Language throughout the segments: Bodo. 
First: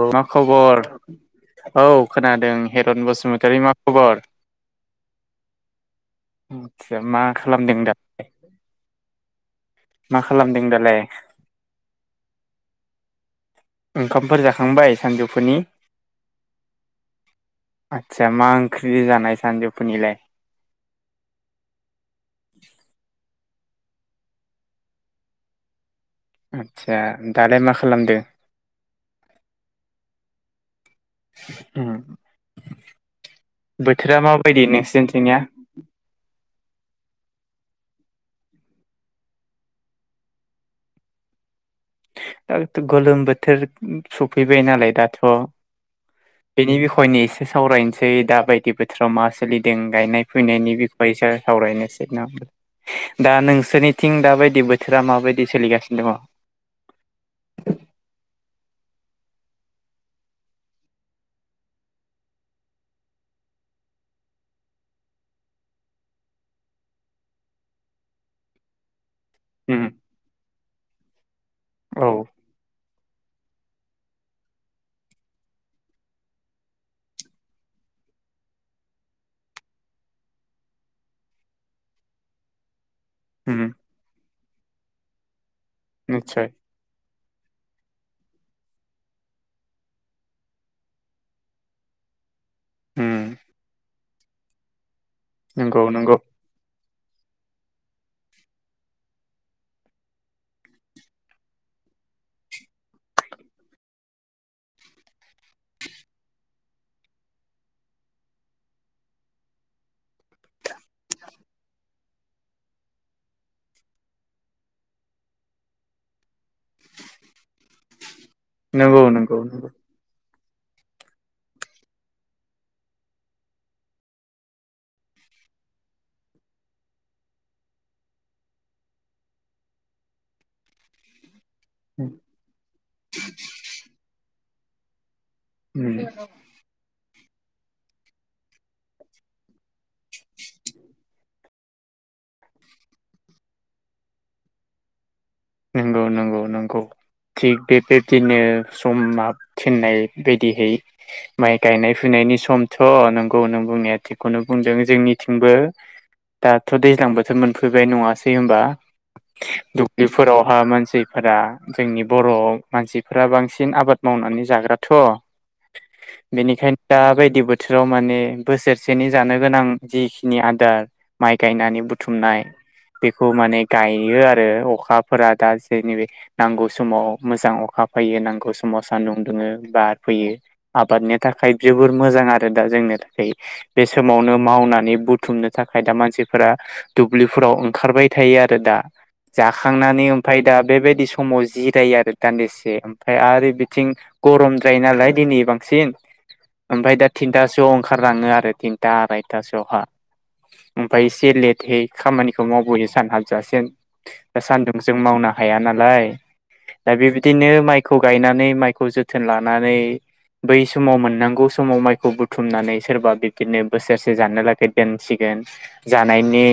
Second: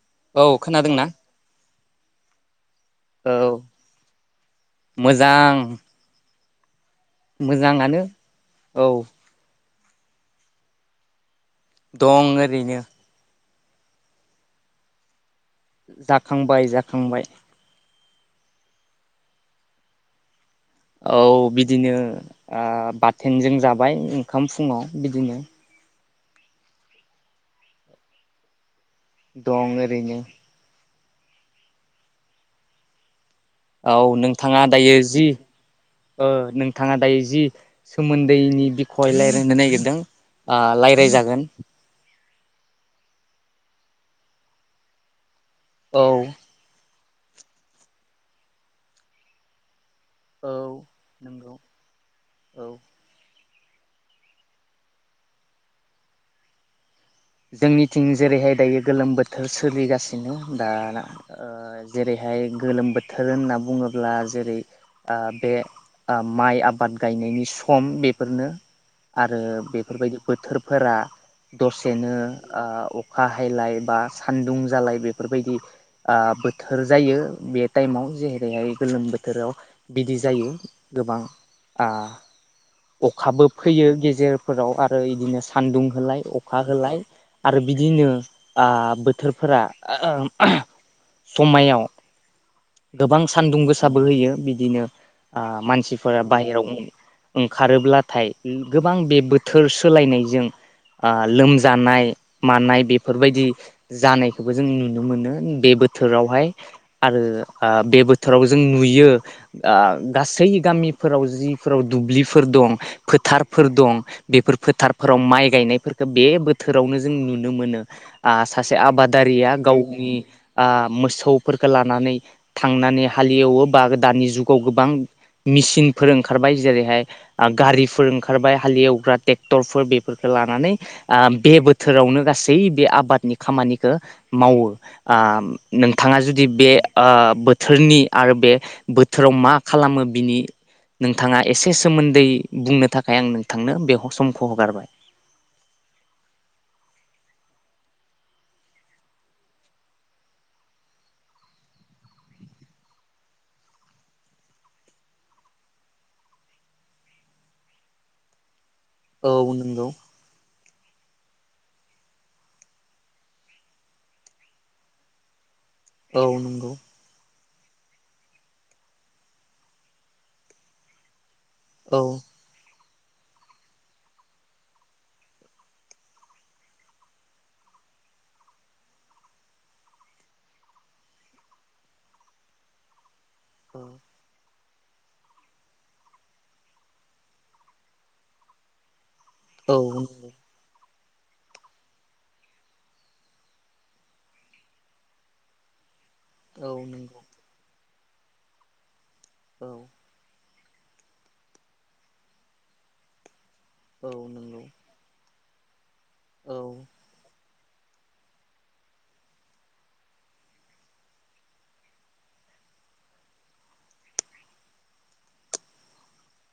औ मा खबर औ खोनादों हिरन औ बसुमतारी मा खबर मोजां उ आदसा मा खालामदों मोजाङानो दालाय औ मा खालामदों दालाय दं ओरैनो ओंखामफोर जाखांबाय सानजौफुनि जाखांबाय जाखांबाय आदसा मा ओंख्रि जानाय सानजौफुनिलाय औ बिदिनो ओ बाथोन बाथोनजों जाबाय ओंखाम फुङाव बिदिनो आदसा दालाय मा खालामदों दं ओरैनो उम औ बोथोरा माबायदि नोंथाङा दायो जि नोंसोरनिथिंनिया ओ नोंथां नोंथाङा दायो जि सोमोन्दैनि बिख'य रायज्लायनो नागिरदों रायज्लायजागोन दा गोलोम बोथोर सफैबाय नालाय दाथ' औ। हयनि एसे सावरायनोसै दा बायदि बोथोराव मा सोलिदों? गायनाय औ फुनायनि बिख'हायसो नंगौ सावरायनोसै ना औ दा नों नोंसोरनिथिं दाबायदि बोथोरा माबायदि सोलिगासिनो दङ। जोंनिथिं जेरैहाय दायो गोलोम बोथोर सोलिगासिनो दा ना ओ जेरैहाय गोलोम बोथोर होनना बुङोब्ला जेरै ओ बे ओ माइ आबाद गायनायनि सम बेफोरनो आरो दङ उम बेफोरबायदि बोथोरफोरा दसे औ बिदिनो ओ अखा हायला एबा सानदुं जालाय बेफोरबायदि ओ बोथोर जायो बे ताइमाव जेरैहाय गोलोम बोथोराव बिदि जायो गोबां आ अखाबो उम फैयो गेजेरफोराव आरो इदिनो। सान्दुं होलाय अ निस्सय अखा होलाय आरो बिदिनो। ओ बोथोरफोरा समायाव उम गोबां सान्दुं गोसाबो होयो बि बिदिनो। आ नंगौ नंगौ मानसिफोरा बाहेरायाव ओं ओं। खारोब्लाथाय गोबां बे बोथोर सोलायनायजों ओ लोमजानाय मानाय बेफोरबायदि जानायखौबो जों नुनो मोनो बे बोथोरावहाय आरो। ओ बे बोथोराव जों नुयो ओ गासै गामिफोराव जिफोराव दुब्लिफोर दं फोथारफोर दं बेफोर फोथारफोराव माइ गायनायफोरखौ बे बो थोरावनो जों नुनो मोनो आ सासे नंगौ नंगौ आबादारिया नंगौ गावनि। ओ मोसौफोरखो लानानै। थांनानै हालेवो बा दानि जुगाव गोबां मिसिनफोर ओंखारबाय जेरैहाय गारिफोर ओंखारबाय हालएवग्रा ट्रेक्टरफोर बेफोरखौ लानानै आम बे बोथोरावनो गासै बे आबादनि खामानिखौ मावो। आम उम नोंथाङा जुदि बे आ बोथोरनि आरो बे बोथोराव मा खालामो बिनि नोंथाङा एसे सोमोन्दै बुंनो थाखाय आं नोंथांनो बे समखौ हगारबाय। नंगौ नंगौ नंगौ थिग बेबायबदिनो समा थिननाय बायदिहै माइ गायनाय फुनायनि समथ' नंगौ नों बुंनाया थिगखौनो बुंदों जोंनिथिंबो दाथ' दैज्लां बोथोर मोनफैबाय नङासै होनबा? औ नंगौ। ओ मानसिफोरा जोंनि बर' मानसिफोरा बांसिन आबाद मावनानै जाग्रााथ'। औ नंगौ बेनिखायनो दा बायदि बो थोराव माने बोसोरसेनि जानो गोनां जिखिनि आदार माइ गायनानै औ बुथुमनाय बेखौ माने गायो आरो अखा फोरा दा जेनि बे नांगौ समाव मोजां अखा फैयो नांगौ समाव सानदुं दुङो बार फैयो आबादनि थाखाय जोबोर मोजां आरो दा जोंनि थाखाय। औ बे समावनो मावना नै बुथुमनो थाखाय दा मानसिफोरा दुब्लिफोराव ओंखारबाय थायो आरो दा जा औ थांनानै नंगौ ओमफ्राय दा बेबायदि स समाव जिरायो आरो दान्दिसे ओमफ्राय आरो बिथिं गरमद्राय नालाय दिनै बांसिन औ ओमफ्राय दा नंगौ थिनथासो आव ओंखारलाङो आरो थिनथा आराय औ थासोआवहा ओमफ्राय एसे लेटहै खामानिखौ मावबोनो सानहाबजासेम औ दा नंगौ सान्दुं जों मावना हाया नालाय दा औ बेबायदिनो माइखौ गायनानै माइखौ जोथोन लानानै बै समाव मोननांगौ समाव माइखौ बुथुमनानै सोरबा बिबदिनो बोसोरसे जानो लागै दोनसिगोन जानायनि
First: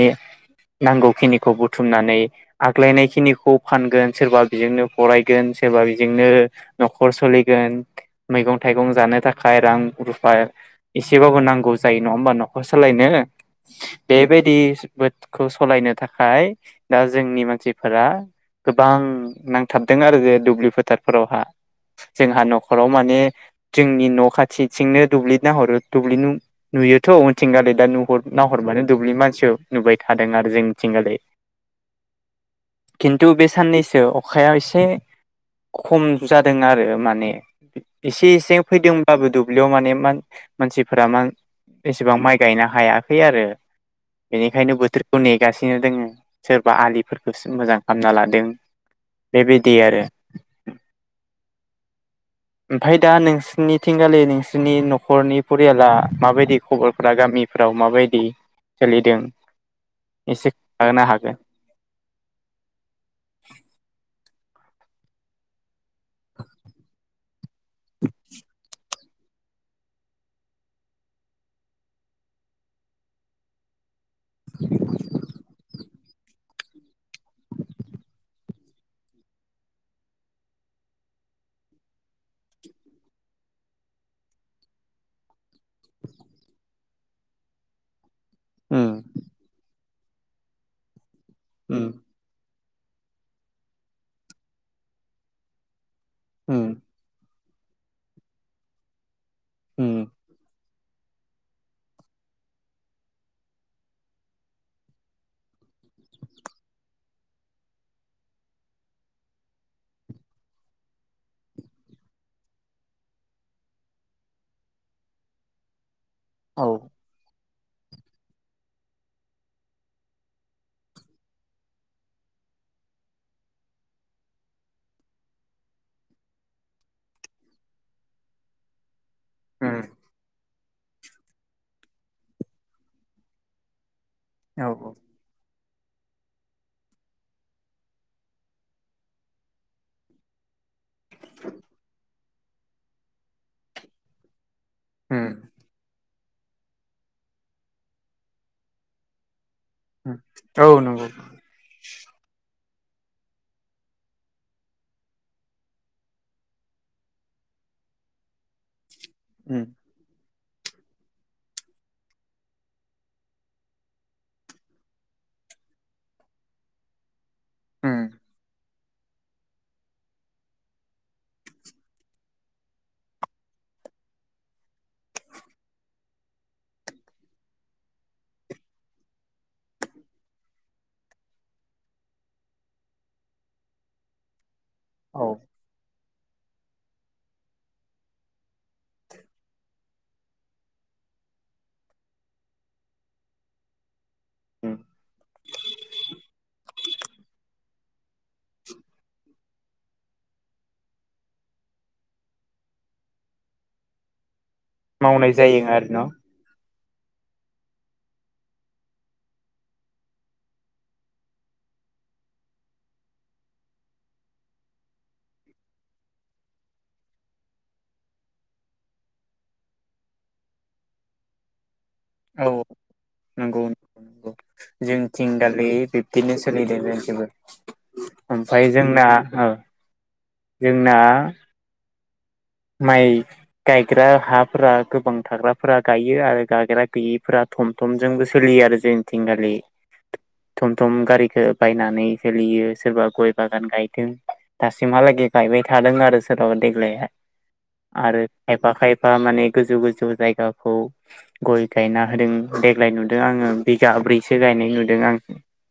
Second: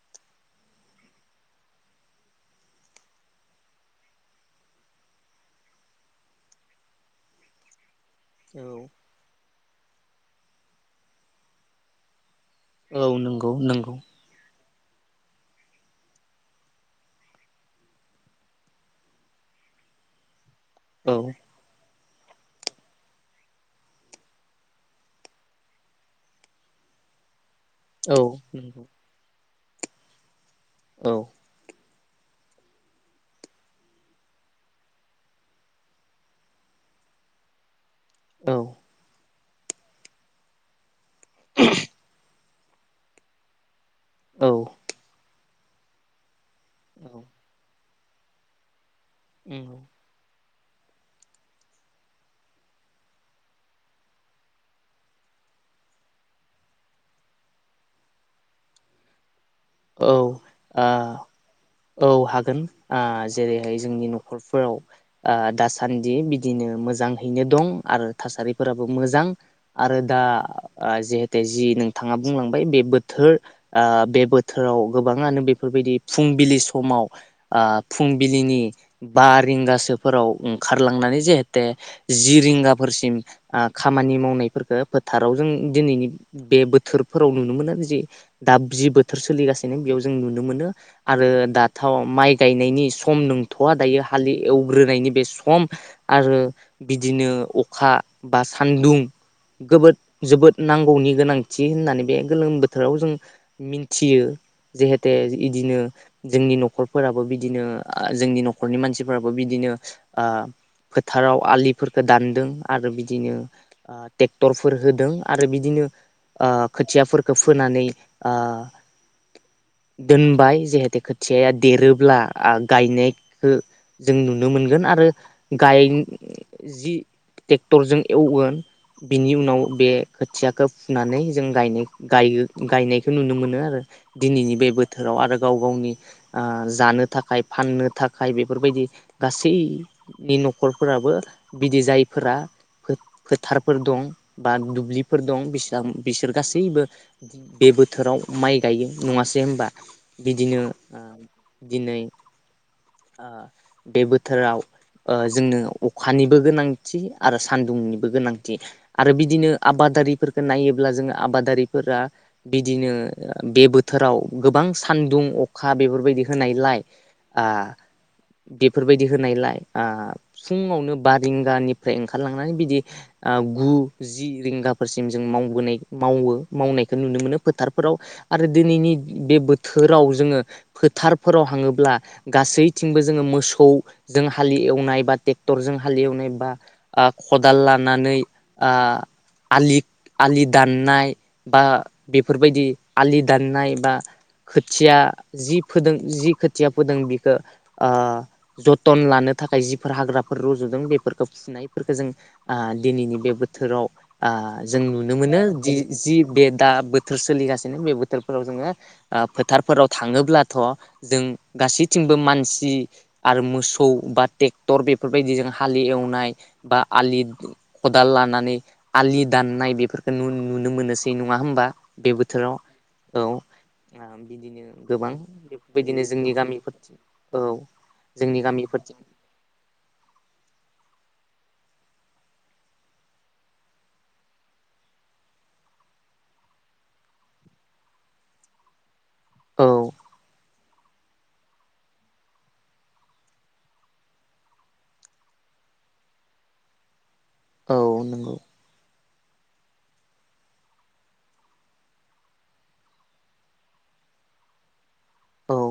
नांगौ खिनिखौ बुथुमनानै आग्लायनायखिनिखौ फानगोन सोरबा बेजोंनो फरायगोन सोरबा बेजोंनो न'खर सोलिगोन मैगं औ थाइगं जानो थाखाय खाय रां रुफा एसेबाबो नांगौ जायो नङा होमबा न' खर औ सालायनो नंगौ नंगौ बेबायदि बोटखौ सलायनो थाखाय दा जोंनि मानसि मानसिफोरा गोबां नांथाबदों आरो जे दुब्लि औ फोथारफोरावहा जोंहा न'खराव माने जोंनि न' खाथिथिंनो दुब्लिना हरो दुब्लि नुयोथ' थिं आरो दा औ नुहर नाहरबानो नंगौ दुब्लि मानसियाव नुबाय थादों आरो जोंनिथिं औ ओरै खिन्थु बे साननैसो अखाया एसे खम जादों आरो माने एसे औ एसे फैदोंबाबो दुब ब्लियाव माने मानसि फोरा मा एसेबां माइ गायनो हायाखै आरो औ बेनिखायनो बोथोरखौ ने गासिनो दोङो सोरबा बेफोरखौसो मोजां हामना लादों बेबायदि आरो ओमफ्राय दा नोंसोरनिथिंगालि नोंसोरनि न'खरनि फरियाला माबायदि खबरफोरा गामिफोराव माबायदि सोलिदों औ एसे खोन्थानो हागोन औ हागोन आ जेरैहाय जोंनि न'खर फोराव दासान्दि बिदिनो मोजाङैनो दं आरो थासारिफोराबो मोजां आरो दा जिहेते जि नोंथाङा बुंलांबाय बे बोथोर बे बोथोर बोथोराव गोबाङानो बेफोरबायदि फुंबिलि समाव फुंबिलिनि बा रिंगासोफोराव ओंखारलांनानै जेहेते जि रिंगाफोरसिम खामानि मावनायफोरखौ फोथाराव जों दिनैनि बे बोथोरफोराव नुनो मोनो बिदि दाबजि उम बो सिनो बेयाव जों नुनो मोनो आरो दाथ उम माइ गायनो नायनि सम नंथवा दायो हलि एवग्रोनायनि बे सम आरो उम बिदिनो अखा बा सान्दुं उम जबोद जोबोद नांगौनि गोनांथि होननानै बे गोलोम बोथोराव जों मि थियो जहेते बिदिनो जोंनि नखरफोराबो बिदिनो जोंनि नखरनि मानसिफोराबो बिदिनो फोथाराव आलिफोरफोरखौ दानदों आरो बिदिनो ट्रेक्टरफोर होदों आरो बिदिनो औ खोथियाफोरखो फोनानै दोनबाय जहेते खोथियाया देरोब्ला गायनायखौ जों नुनो मोनगोन आरो गाय जि ट्रेक्टरजों एवगोन बिनि उनाव उम बे खोथिया खौ फुनानै जों गायनायखौ नुनो मोनो आरो [inaudible] दिनैनि बे औ बोथोराव आरो गाव गावनि जानो थाखाय फाननो थाखाय बेफोरबायदि गासैनि नखर फोराबो बिदि जायो फोर फोथारफोर दं बा दुब्लिफोर उम दं बेसिबां बिसोर गासैबो बे बोथोराव माइ गायो नङासै होनबा बिदिनो औ नंगौ दिनै बे बोथोराव जोंनो अखानिबो गोनांथि आरो सानदुंनिबो गोनांथि आरो बिदिनो उम आबादारिफोरखो नायोब्ला जोङो आबादारिफोरा बिदिनो बे बोथोराव गोबां सानदुं अखा बेफोरबायदि होनायलाय हम बेफोरबायदि होनायलाय फुङावनो बा रिंगानिफ्राय ओंखारलांनानै बिदि गु जि रिंगाफोरसिम जोंबोनाय मावो मावनायखौ नुनो मोनो फोथारफोराव आरो दिनैनि बे बोथोराव जोङो फोथारफोराव हाङोब्ला गासै बो जोङो मोसौ जों हा एवनाय नाय बा औ ट्रेक्टरजों हाल एवनाय बा खदाल लानानै आलि आलि दाननाय बा बेफोरबायदि आलि दाननाय बा उम खोथिया जि फोदों जि खोथिया फोदों बिखो जथन लानो थाखाय जिफोर हाग्राफोर रजदों बेफोरखौ फुनायफोरखौ जों दिनैनि बे बोथोराव जों नुनो मावनाय मोनो जायो जि आरो न' जि बे दा बो बोथोर सोलिगासिनो बे बोथोरफोराव जोङो फोथारफोराव थाङोब्लाथ जों गासैथिंबो मानसि सि आरो मोसौ बा ट्रेक्टर बेफोरबायदि हालि एवनाय बा आलि खदाल लानानै आलि दाननाय बेफोरखौ नुनो मोनोसै नङा होमबा बे बोथोराव औ औ नंगौ नंगौ बिदिनो गोबां जोंथिं बेफोरबायदिनो जोंनि गामिफो ओमफफ्राय जोंना जोंना माइ गायग्रा हाफोरा गोबां थाग्राफोरा गायो आरो गाग्रा गैयैफोरा थम थमजोंबो सोलियो आरो जों थिंगालि औ थम थम गारिखौ बायनानै सोलियो सोरबा गय बागान गायदों दासिमहालागै गायबाय थादों आरो सोरबाबा देग्लाय औ आरो नंगौ एबा खाय फा माने गोजौ गोजौ जायगाखौ गय गायना होदों देग्लाय नुदों आङो बिगाब्रैसो गायनाय नुदों आं औ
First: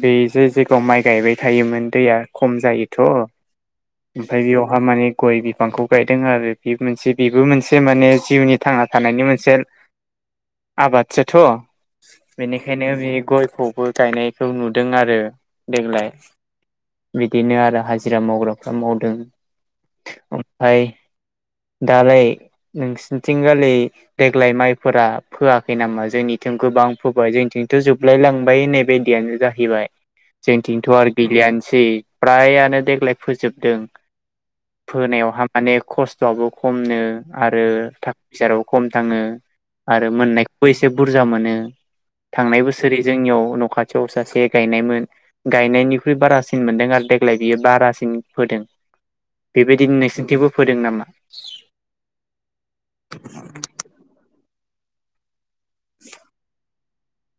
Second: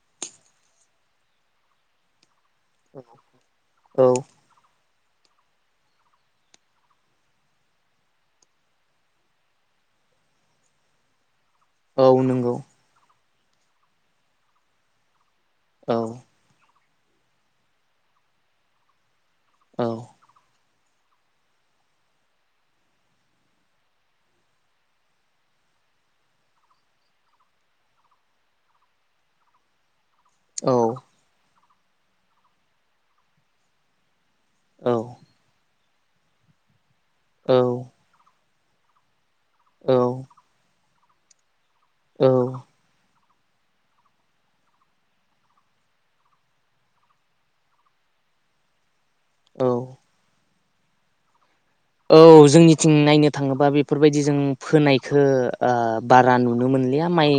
बे जे जायगाव माइ गायबाय थायोमोन दैया खम जायोथ' औ ओमफ्राय बेयावहा माने गय बिफांखौ गायदों आरो बे मोनसे बेबो मोनसे माने जिउनि थांना थानायनि मोनसे आबादसोथ' औ नंगौ बेनिखायनो बे गयखौबो गायनायखौ नुदों आरो औ देग्लाय बिदिनो आरो हाजिरा मावग्राफ्रा मावदों औ दालाय नोंसोरनिथिंगालि देग्लाय माइफोरा फोआखै नामा जोंनिथिं गोबां फोबाय जोंनिथिंथ' जोबलाय लांबाय होननाय बायदियानो जाहैबाय औ जोंनिथिंथ' आरो गैलियानो सै फ्रायानो देग्लाय फोजोबदों औ फोनायावहा माने खस्थ'आबो खमनो औ आरो फैसायाबो खम थाङो आरो औ मोननाय फुस एसे बुरजा मोनो थांनाय औ बोसोरै जोंनियाव न' खाथियाव सासे गायनायमोन गायनायनिख्रुइ बारासिन मोनदों आरो देग्लाय बियो बारासिन होदों औ बेबायदिनो नोंसोरनिथिंबो फोदों नामा औ जोंनिथिं नायनो थाङोबा बेफोरबायदि जों फोनायखौ बारा नुनो मोनलिया माइ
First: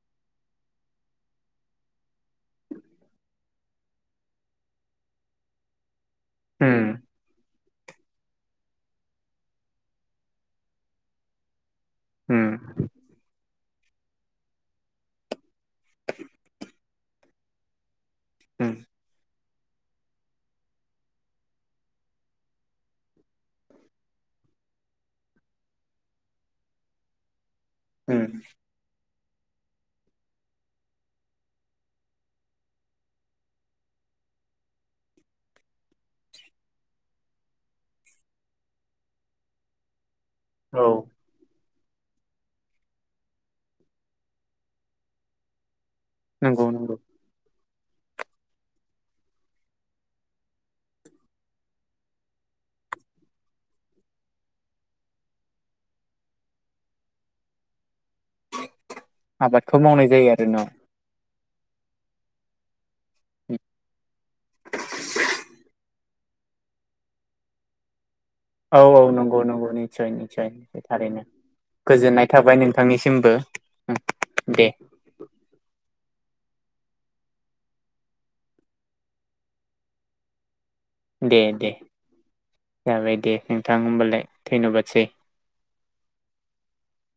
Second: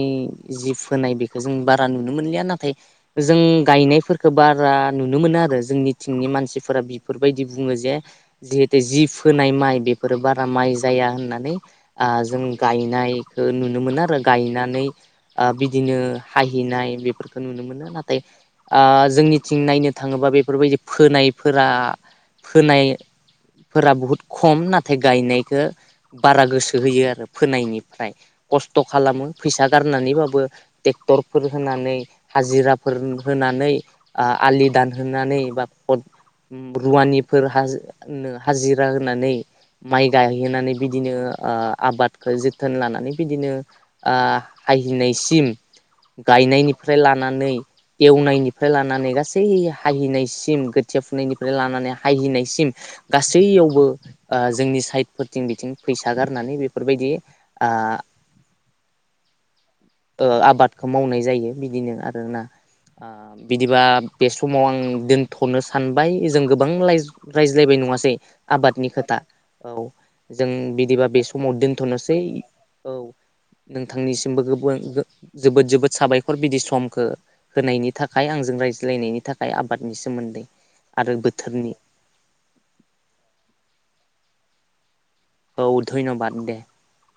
जि फोनाय बेखौ जों बारा नुनो मोनलिया नाथाय जों गायनायफोरखौ बारा नुनो मोनो आरो जोंनि थिंनि मानसिफोरा उम बेफोरबायदि बुङो जे जिहेतु जि फोनाय माइ बेफोरो बारा माइ जाया होननानै जों उम गायनाय ओ नुनो मोनो आरो गायनानै बिदिनो हाहैनाय बेफोरखौ नुनो मोनो ना दे उम आ जोंनि थिं नायनो थाङोबा बेफोरबायदि फोनायफोरा फोनायफोरा बुहुद खम नाथाय गायनायखौ बारा गोसो होयो आरो । फोनायनिफ्राय उम खस्थ' खालामो फैसा गारनानैबाबो ट्रेक्टरफोर होनानै हाजिराफोर होनानै आ आलि दानहोनानै बा रुवानिफोर हाज-हाजिरा नानै माइ गायहैनानै औ बिदिनो आ आबादखौ जोथोन लानानै बिदिनो ओ हाहैनायसिम नंगौ नंगौ गायनायनिफ्राय लानानै एवनायनिफ्राय लानानै गासै हाहैनायसिम खोथिया फुनायनिफ्राय लानानै हाहैनायसिम गासैयावबो जोंनि साइडफोरथिं बिथिं फैसा गारनानै बेफोरबायदि आ आबादखौ मावनाय ओ जायो आरो न'? आबादखौ मावनाय जायो बिदिनो आरोना । आ बिदिबा बे समाव आं दोनथ'नो सानबाय । जों गोबां रायज्लायबाय नङासै? औ आबादनि औ खोथा नंगौ नंगौ औ निस्सय निस्सय जों निस्सय बिदिबा बे थारैनो समाव दोनथ'नोसै गोजोननाय थाबाय औ नोंथांनिसिमबो नोंथांनिसिमबो दे जोबोद जबोद साबायखर बिदि समखौ होनायनि थाखाय आंजों रायज्लायनायनि थाखाय आबादनि सोमोन्दै । दे दे जाबाय दे उम। थां होमबालाय धन्यबादसै । औ धन्यबाद दे ।